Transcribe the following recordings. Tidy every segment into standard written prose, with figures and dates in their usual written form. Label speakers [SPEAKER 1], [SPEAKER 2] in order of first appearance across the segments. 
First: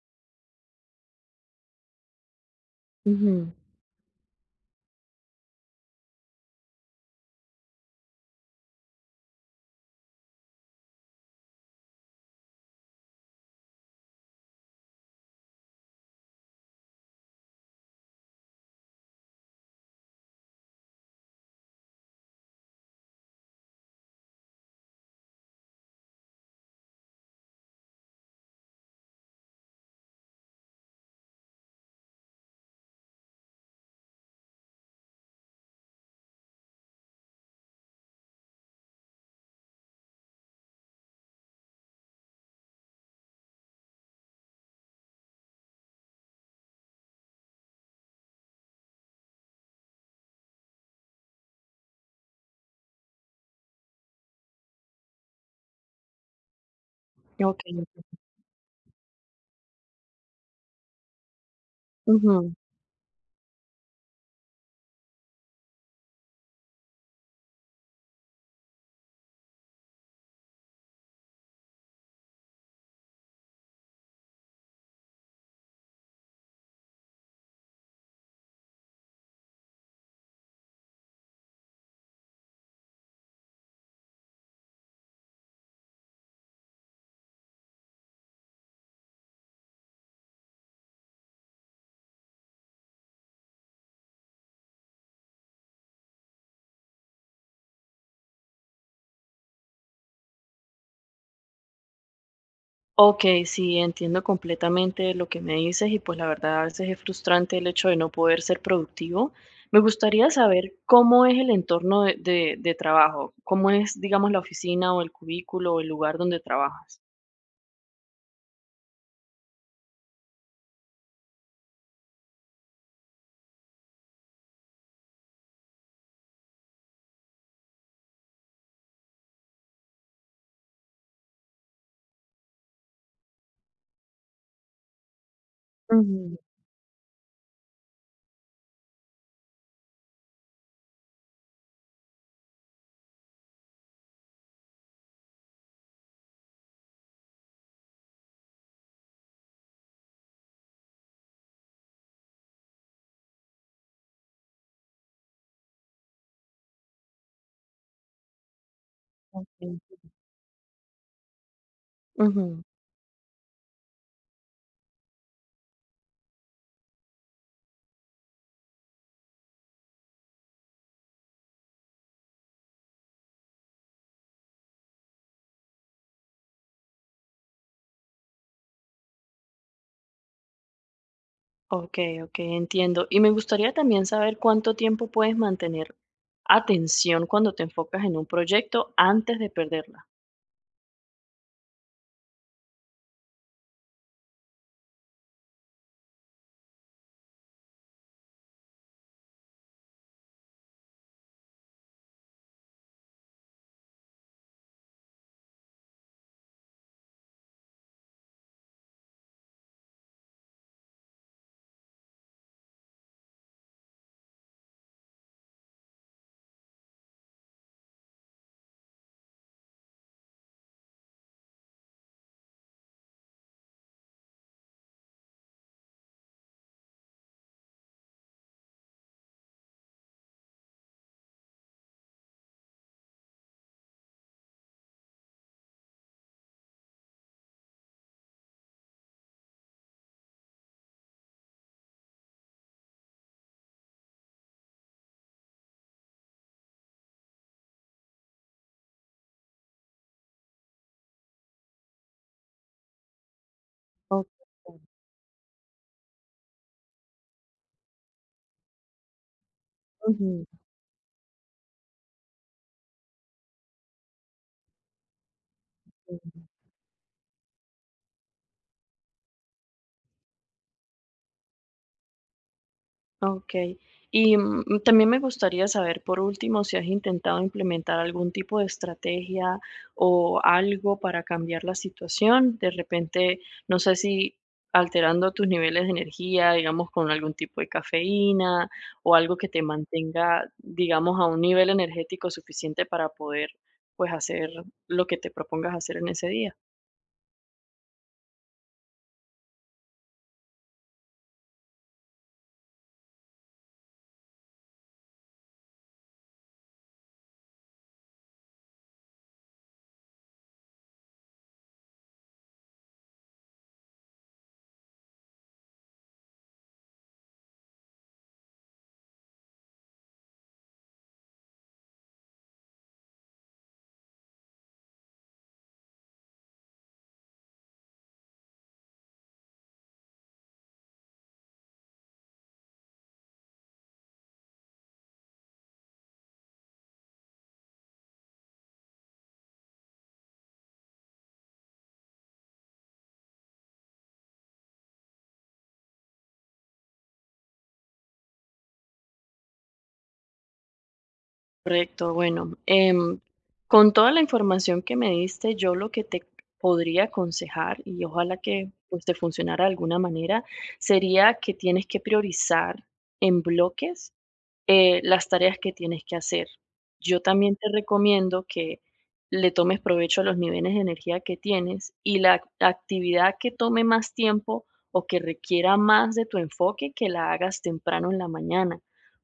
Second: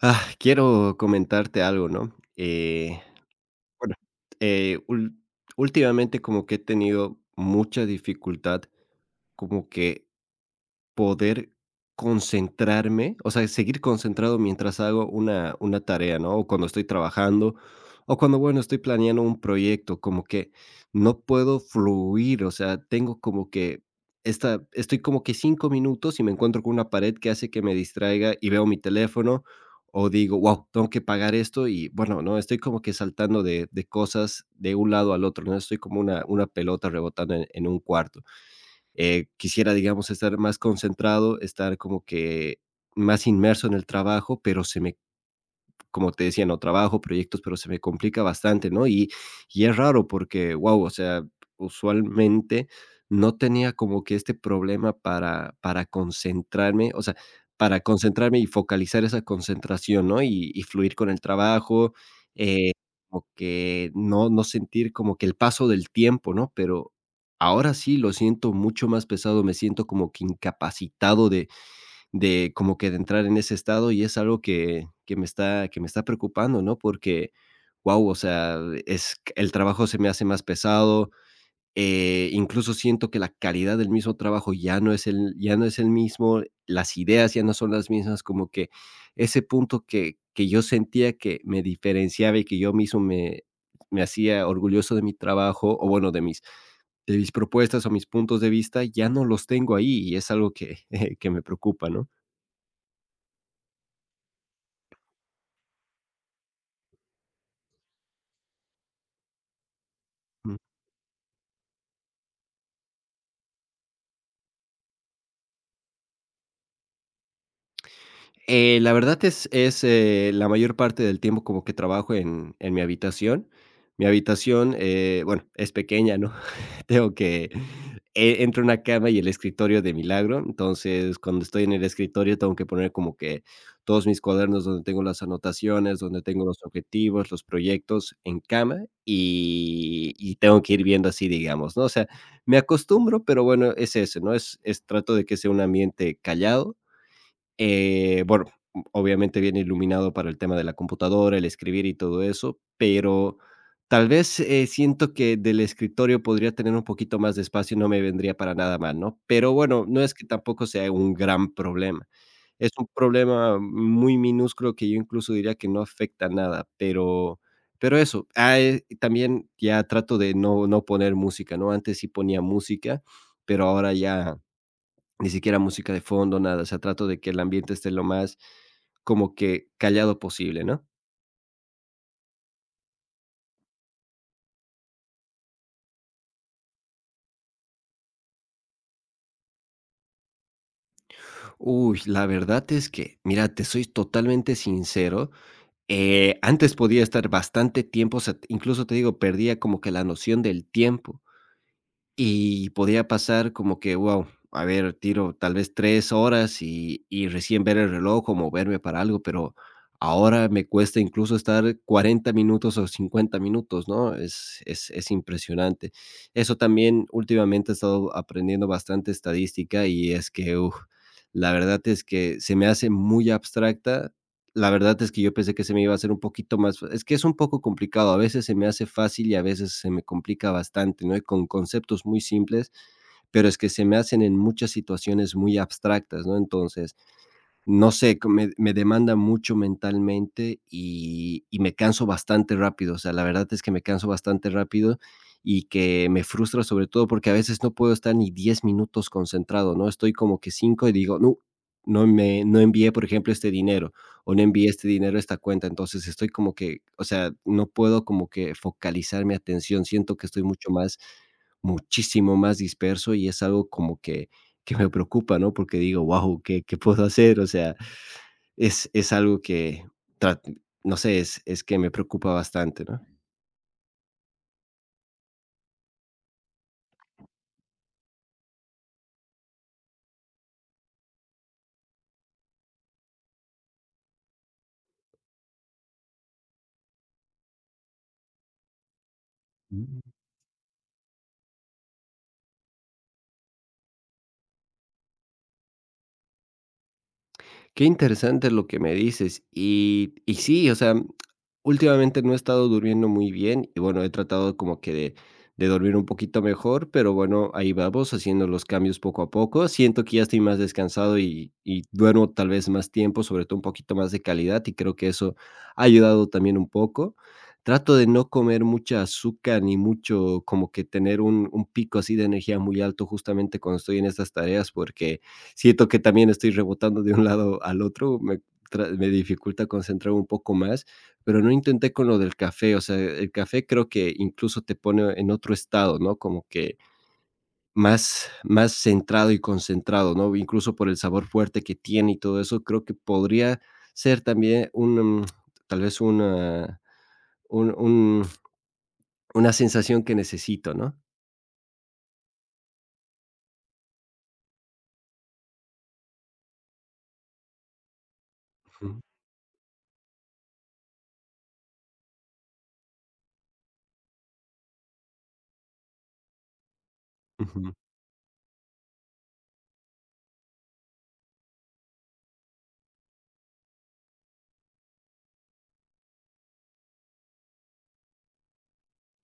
[SPEAKER 1] Ah, quiero comentarte algo, ¿no?
[SPEAKER 2] Ujú,
[SPEAKER 1] Bueno, eh, ul- últimamente como que he tenido mucha dificultad como que poder concentrarme, o sea, seguir concentrado mientras hago una tarea, ¿no? O cuando estoy trabajando, o cuando, bueno, estoy planeando un proyecto, como que no puedo fluir, o sea, tengo como que esta estoy como que 5 minutos y me encuentro con una pared que hace que me distraiga y veo mi teléfono, o digo: wow, tengo que pagar esto, y bueno, ¿no? Estoy como que saltando de cosas de un lado al otro, ¿no? Estoy como una pelota rebotando en un cuarto. Quisiera, digamos, estar más concentrado, estar como que más inmerso en el trabajo, pero se me como te decía, no trabajo, proyectos, pero se me complica bastante, ¿no? Y, es raro porque, wow, o sea, usualmente no tenía como que este problema para, concentrarme, o sea,
[SPEAKER 2] okey,
[SPEAKER 1] para concentrarme y focalizar esa concentración, ¿no? Y, fluir con el trabajo,
[SPEAKER 2] ujú.
[SPEAKER 1] eh, como que no sentir como que el paso del tiempo, ¿no? Pero ahora sí lo siento mucho más pesado, me siento como que incapacitado de como que de entrar en ese estado y es algo que me está preocupando, ¿no? Porque, wow, o sea, es el trabajo se me hace más pesado, incluso siento que la calidad del mismo trabajo ya no es el mismo, las ideas ya no son las mismas, como que ese punto que yo sentía que me diferenciaba y que yo mismo me hacía orgulloso de mi trabajo, o bueno, de mis propuestas o mis puntos de vista, ya no los tengo ahí y es algo que que me preocupa, ¿no?
[SPEAKER 2] Okey, sí, entiendo completamente lo que me dices y, pues, la verdad, a veces es frustrante el hecho de no poder ser productivo. Me gustaría saber cómo es el entorno de trabajo, cómo es, digamos, la oficina o el cubículo o el lugar donde trabajas.
[SPEAKER 1] La verdad es, la mayor parte del tiempo como que trabajo en mi habitación. Mi habitación, bueno, es pequeña, ¿no? Tengo que entre una cama y el escritorio de milagro. Entonces, cuando estoy en el escritorio, tengo que poner como que todos mis cuadernos donde tengo las anotaciones, donde
[SPEAKER 2] Ujú,
[SPEAKER 1] tengo los objetivos, los proyectos en cama, y tengo que ir viendo así, digamos, ¿no? O sea, me acostumbro, pero bueno, es eso, ¿no? Es trato de que sea un ambiente callado, bueno, obviamente viene iluminado para el tema de la computadora, el escribir y todo eso, pero tal vez, siento que del escritorio podría tener un poquito más de espacio y no me vendría para nada mal, ¿no? Pero
[SPEAKER 2] okey.
[SPEAKER 1] bueno, no es que tampoco sea un gran problema.
[SPEAKER 2] Ujú.
[SPEAKER 1] Es un problema muy minúsculo que yo incluso diría que no afecta nada, pero eso. Ah, también ya trato de no poner música, ¿no? Antes sí ponía música, pero ahora ya ni siquiera música de fondo, nada, o sea, trato de que el ambiente esté lo más como que callado posible, ¿no?
[SPEAKER 2] Okey, okey, entiendo. Y me gustaría también saber cuánto tiempo puedes mantener atención cuando te enfocas en un proyecto antes de perderla.
[SPEAKER 1] Uy, la verdad es que, mira, te soy totalmente sincero, antes podía estar bastante tiempo, o sea, incluso te digo, perdía como que la noción del tiempo. Y podía pasar como que, wow, a ver, tiro tal vez 3 horas y recién ver el reloj o moverme para algo, pero ahora me cuesta incluso estar 40 minutos o 50 minutos, ¿no? Es impresionante. Eso también últimamente he estado aprendiendo bastante estadística y es que, uf, la verdad es que se me hace muy abstracta. La verdad es que yo pensé que se me iba a hacer un poquito más fa es que es un poco complicado, a veces se me hace fácil y a veces se me complica bastante, ¿no? Y con conceptos muy simples, pero es que se me hacen en muchas situaciones muy abstractas, ¿no? Entonces, no sé, co me me demanda mucho mentalmente y me canso bastante rápido, o sea, la verdad es que me canso bastante rápido y que me frustra, sobre todo porque a veces no puedo estar ni 10 minutos concentrado, ¿no? Estoy como que 5 y digo: No, no me no envié, por ejemplo, este dinero, o no
[SPEAKER 2] Okey,
[SPEAKER 1] envié este dinero a esta cuenta. Entonces, estoy como que, o sea, no puedo como que focalizar mi atención, siento que estoy
[SPEAKER 2] ujú,
[SPEAKER 1] mucho más muchísimo más disperso y es algo como que me preocupa, ¿no? Porque digo:
[SPEAKER 2] ujú.
[SPEAKER 1] wow, qué puedo hacer? O sea, es algo que, tra- no sé, es que me preocupa bastante, ¿no?
[SPEAKER 2] Okey. Y, también me gustaría saber, por último, si has intentado implementar algún tipo de estrategia o algo para cambiar la situación. De repente, no sé si alterando tus niveles de energía, digamos, con algún tipo de cafeína o algo que te mantenga, digamos, a un nivel energético suficiente para poder, pues, hacer lo que te propongas hacer en ese día.
[SPEAKER 1] Qué interesante lo que me dices. Y, sí, o sea, últimamente no he estado durmiendo muy bien y bueno, he tratado como que de, dormir un poquito mejor, pero bueno, ahí vamos haciendo los cambios poco a poco. Siento que ya estoy más descansado y duermo tal vez más tiempo, sobre todo un poquito más de calidad y creo que eso ha ayudado también un poco. Trato de no comer mucha azúcar ni mucho como que tener un pico así de energía muy alto justamente cuando estoy en estas tareas porque siento que también estoy rebotando de un lado al otro, me dificulta concentrar un poco más, pero no intenté con lo del café, o sea, el café creo que incluso te pone en otro estado, ¿no? Como que más centrado y concentrado, ¿no? Incluso por el sabor fuerte que tiene y todo eso, creo que podría ser también tal vez una un una sensación que necesito, ¿no?
[SPEAKER 2] Correcto, bueno, con toda la información que me diste, yo lo que te podría aconsejar, y ojalá que,
[SPEAKER 1] Ujú,
[SPEAKER 2] pues, te funcionara de alguna manera, sería que tienes que priorizar en bloques las tareas que tienes que hacer. Yo también te
[SPEAKER 1] ujú.
[SPEAKER 2] recomiendo que le tomes provecho a los niveles de energía que tienes y la actividad que tome más tiempo o que requiera más de tu enfoque, que la hagas temprano en la mañana.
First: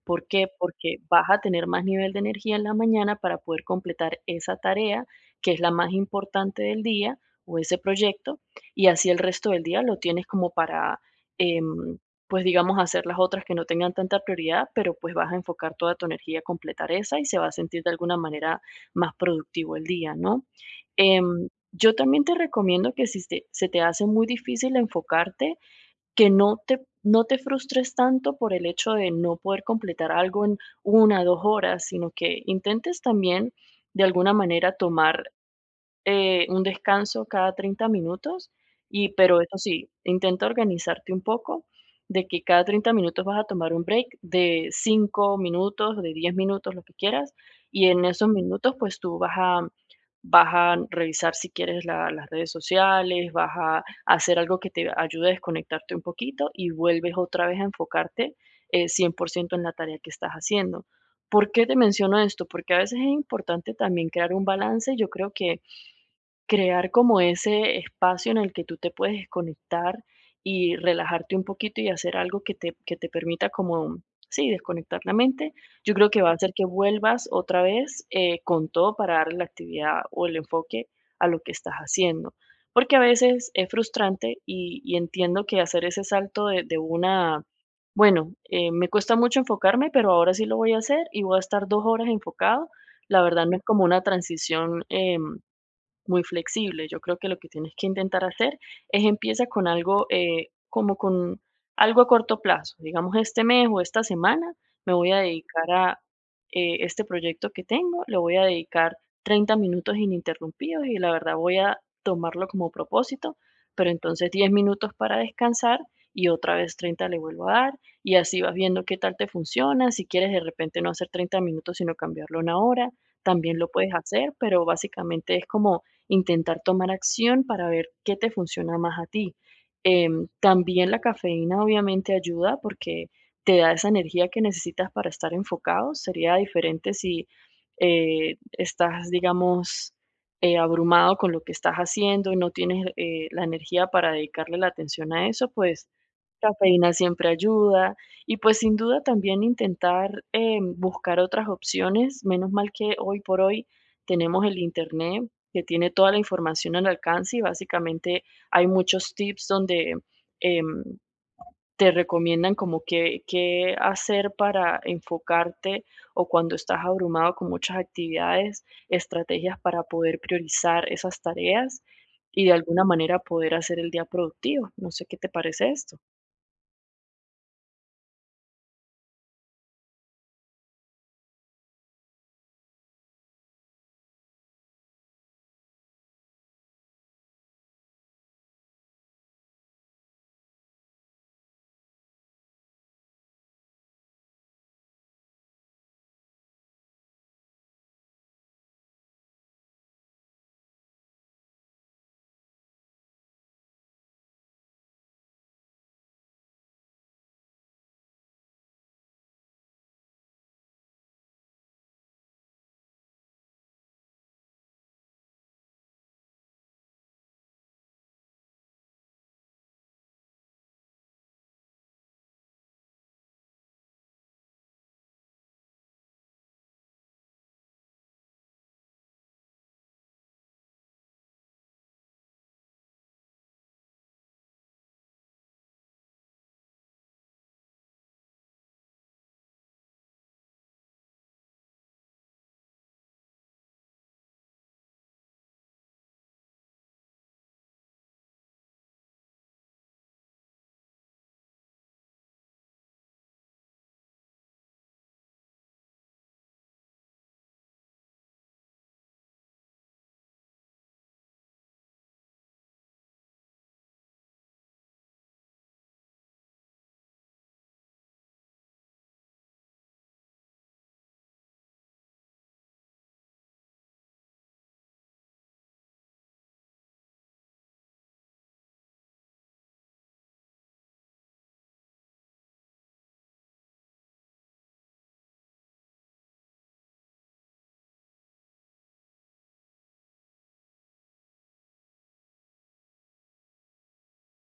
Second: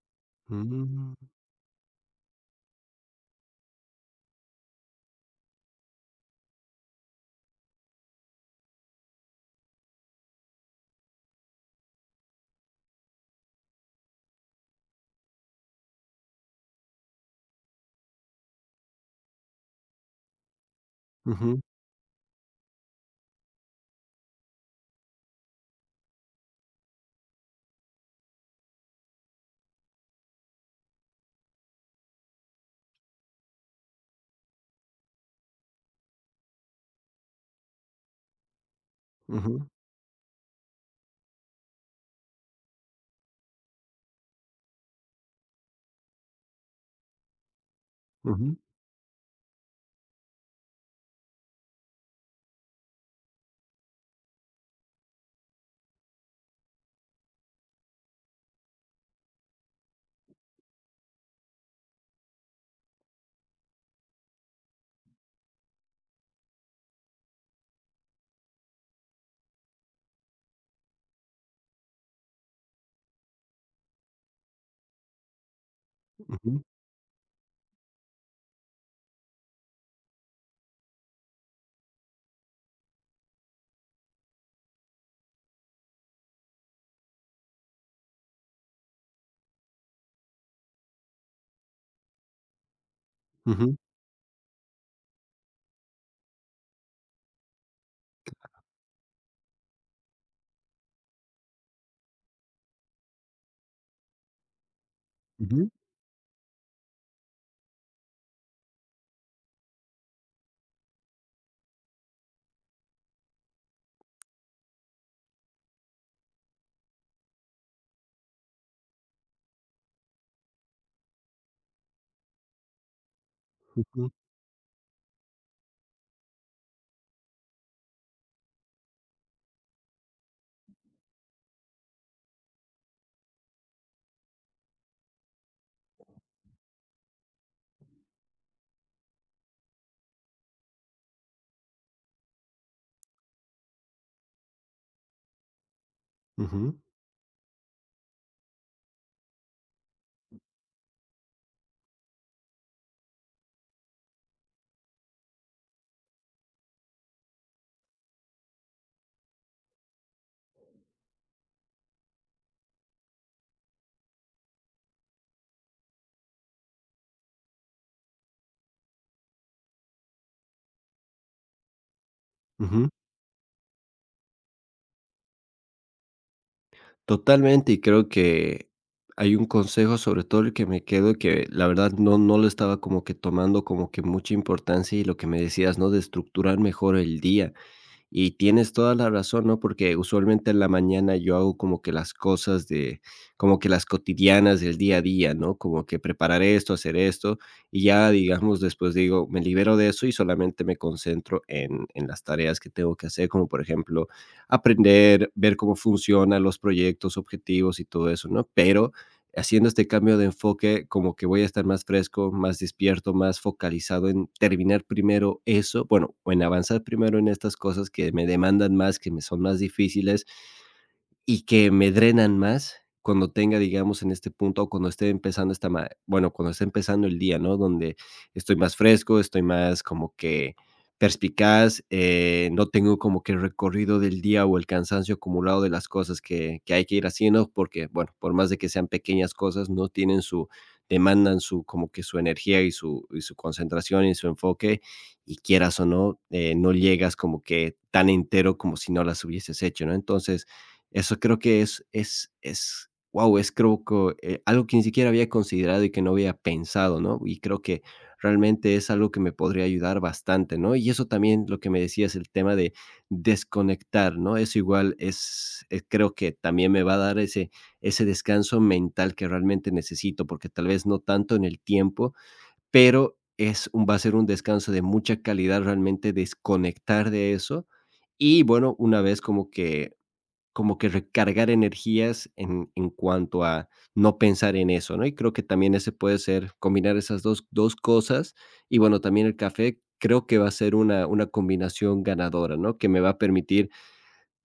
[SPEAKER 2] ¿Por qué? Porque
[SPEAKER 1] Mm,
[SPEAKER 2] vas a tener más nivel de energía en la mañana para poder completar esa tarea que es la más importante del día o ese proyecto, y así el resto del día lo tienes como para em, pues, digamos, hacer las otras que no tengan tanta prioridad, pero pues vas a enfocar toda tu energía a completar esa y se va a sentir de alguna manera más productivo el día, ¿no?
[SPEAKER 1] ujú,
[SPEAKER 2] Yo también te recomiendo que si te se te hace muy difícil enfocarte, que no te frustres tanto por el hecho de no poder completar algo en una o dos horas, sino que intentes también de alguna manera tomar un descanso cada 30 minutos, y pero eso
[SPEAKER 1] ujú,
[SPEAKER 2] sí, intenta organizarte un poco de que cada 30 minutos vas a tomar un break de 5 minutos, de 10 minutos, lo que quieras, y en esos
[SPEAKER 1] ujú,
[SPEAKER 2] minutos pues tú vas a vas a revisar si quieres las redes sociales, vas a hacer algo que te ayude a desconectarte un poquito y vuelves otra vez a enfocarte 100% en la tarea que estás haciendo. ¿Por qué te menciono esto? Porque a veces es importante también crear un balance. Yo creo que crear como ese espacio en el que tú te puedes desconectar y relajarte un poquito y hacer algo que que te permita como, sí, desconectar la mente, yo creo que va a hacer
[SPEAKER 1] ujú,
[SPEAKER 2] que vuelvas otra vez con todo para darle la actividad o el enfoque a lo que estás haciendo. Porque a veces es frustrante y entiendo que hacer ese salto de una, bueno, me cuesta mucho enfocarme, pero ahora sí lo voy a hacer y voy a estar 2 horas enfocado. La verdad no es
[SPEAKER 1] ujú,
[SPEAKER 2] como una transición muy flexible. Yo creo que lo que tienes que intentar hacer es empieza con algo, como con algo a corto plazo. Digamos, este mes o esta semana me voy a dedicar
[SPEAKER 1] ujú,
[SPEAKER 2] a este proyecto que tengo, le voy a dedicar 30 minutos ininterrumpidos y la verdad voy a tomarlo como propósito, pero entonces 10 minutos para descansar y otra vez 30 le vuelvo a dar y así vas viendo qué tal te funciona. Si quieres de repente no hacer 30 minutos, sino cambiarlo a una hora, también lo puedes
[SPEAKER 1] ujú.
[SPEAKER 2] hacer, pero básicamente es como intentar tomar acción para ver qué te funciona más a ti. También la cafeína obviamente ayuda porque te da esa energía que necesitas para estar enfocado. Sería diferente si estás, digamos, abrumado con lo que estás haciendo y no tienes la energía para dedicarle la atención a eso, pues
[SPEAKER 1] Ujú,
[SPEAKER 2] cafeína siempre ayuda. Y pues sin duda también intentar buscar otras opciones. Menos mal que hoy por hoy tenemos el Internet, que tiene toda la información al alcance, y básicamente hay muchos tips donde em, te recomiendan como qué, qué hacer para enfocarte o cuando estás abrumado con muchas actividades, estrategias para poder priorizar esas tareas y de alguna
[SPEAKER 1] ujú.
[SPEAKER 2] manera poder hacer el día productivo. No sé qué te parece esto.
[SPEAKER 1] Totalmente, y creo que hay un consejo, sobre todo el que me quedo, que la verdad no lo estaba como que tomando como que mucha importancia y lo que me decías, ¿no? De estructurar mejor el día. Y tienes toda la razón, ¿no? Porque usualmente en la mañana yo hago como que las cosas de, como que las cotidianas del día a día, ¿no? Como que preparar esto, hacer esto, y ya, digamos, después digo, me libero de eso y solamente me concentro en las tareas que tengo que hacer, como por ejemplo, aprender, ver cómo funcionan los proyectos, objetivos y todo eso, ¿no? Pero haciendo este cambio de enfoque, como que voy a estar más fresco, más despierto, más focalizado en terminar primero eso, bueno, o en avanzar primero en estas cosas que me demandan más, que me son más difíciles y que me drenan más cuando tenga, digamos, en este punto, o cuando esté empezando esta ma bueno, cuando esté empezando el día, ¿no? Donde estoy más fresco, estoy más como que perspicaz, no tengo como que el recorrido del día o el cansancio acumulado de las cosas que hay que ir haciendo, porque, bueno, por más de que sean pequeñas cosas, no tienen su demandan su como que su energía y su concentración y su enfoque, y quieras o no, no llegas como que tan entero como si no las hubieses hecho, ¿no? Entonces eso creo que es, creo que, algo que ni siquiera había considerado y que no había pensado, ¿no? Y creo que realmente es algo que me podría ayudar bastante, ¿no? Y eso también, lo que me decías, el tema de desconectar, ¿no? Eso igual es creo que también me va a dar ese descanso mental que realmente necesito, porque tal vez no tanto en el tiempo, pero es un va a ser un descanso de mucha calidad, realmente desconectar de eso. Y bueno, una vez como que recargar energías en cuanto a no pensar en eso, ¿no? Y creo que también ese puede ser combinar esas 2 cosas. Y bueno, también el café creo que va a ser una combinación ganadora, ¿no? Que me va a permitir,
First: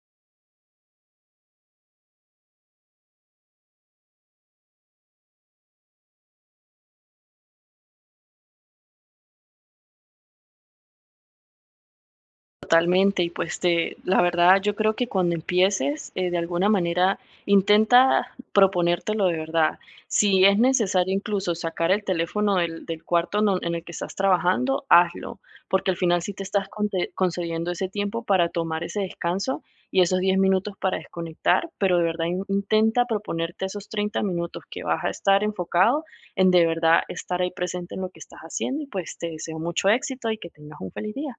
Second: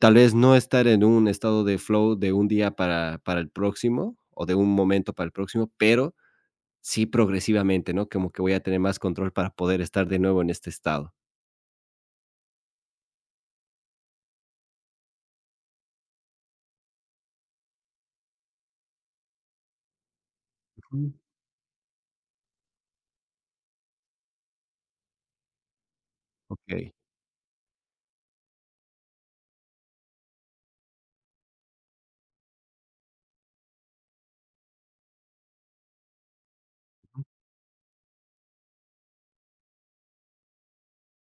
[SPEAKER 1] tal vez, no estar en un estado de flow de un día para el próximo, o de un momento para el próximo, pero sí progresivamente, ¿no? Como que voy a tener más control para poder estar de nuevo en este estado.
[SPEAKER 2] Totalmente, y pues te la verdad, yo creo que cuando empieces, de alguna manera, intenta proponértelo de verdad. Si es
[SPEAKER 1] Ujú.
[SPEAKER 2] necesario incluso sacar el teléfono del cuarto no en el que estás trabajando, hazlo, porque al final sí te estás
[SPEAKER 1] Okey.
[SPEAKER 2] conte concediendo ese tiempo para tomar ese descanso y esos 10 minutos para desconectar, pero de verdad in intenta proponerte esos 30 minutos que vas a estar enfocado en de verdad estar ahí presente en lo que estás haciendo y, pues, te deseo mucho éxito y que tengas un feliz día.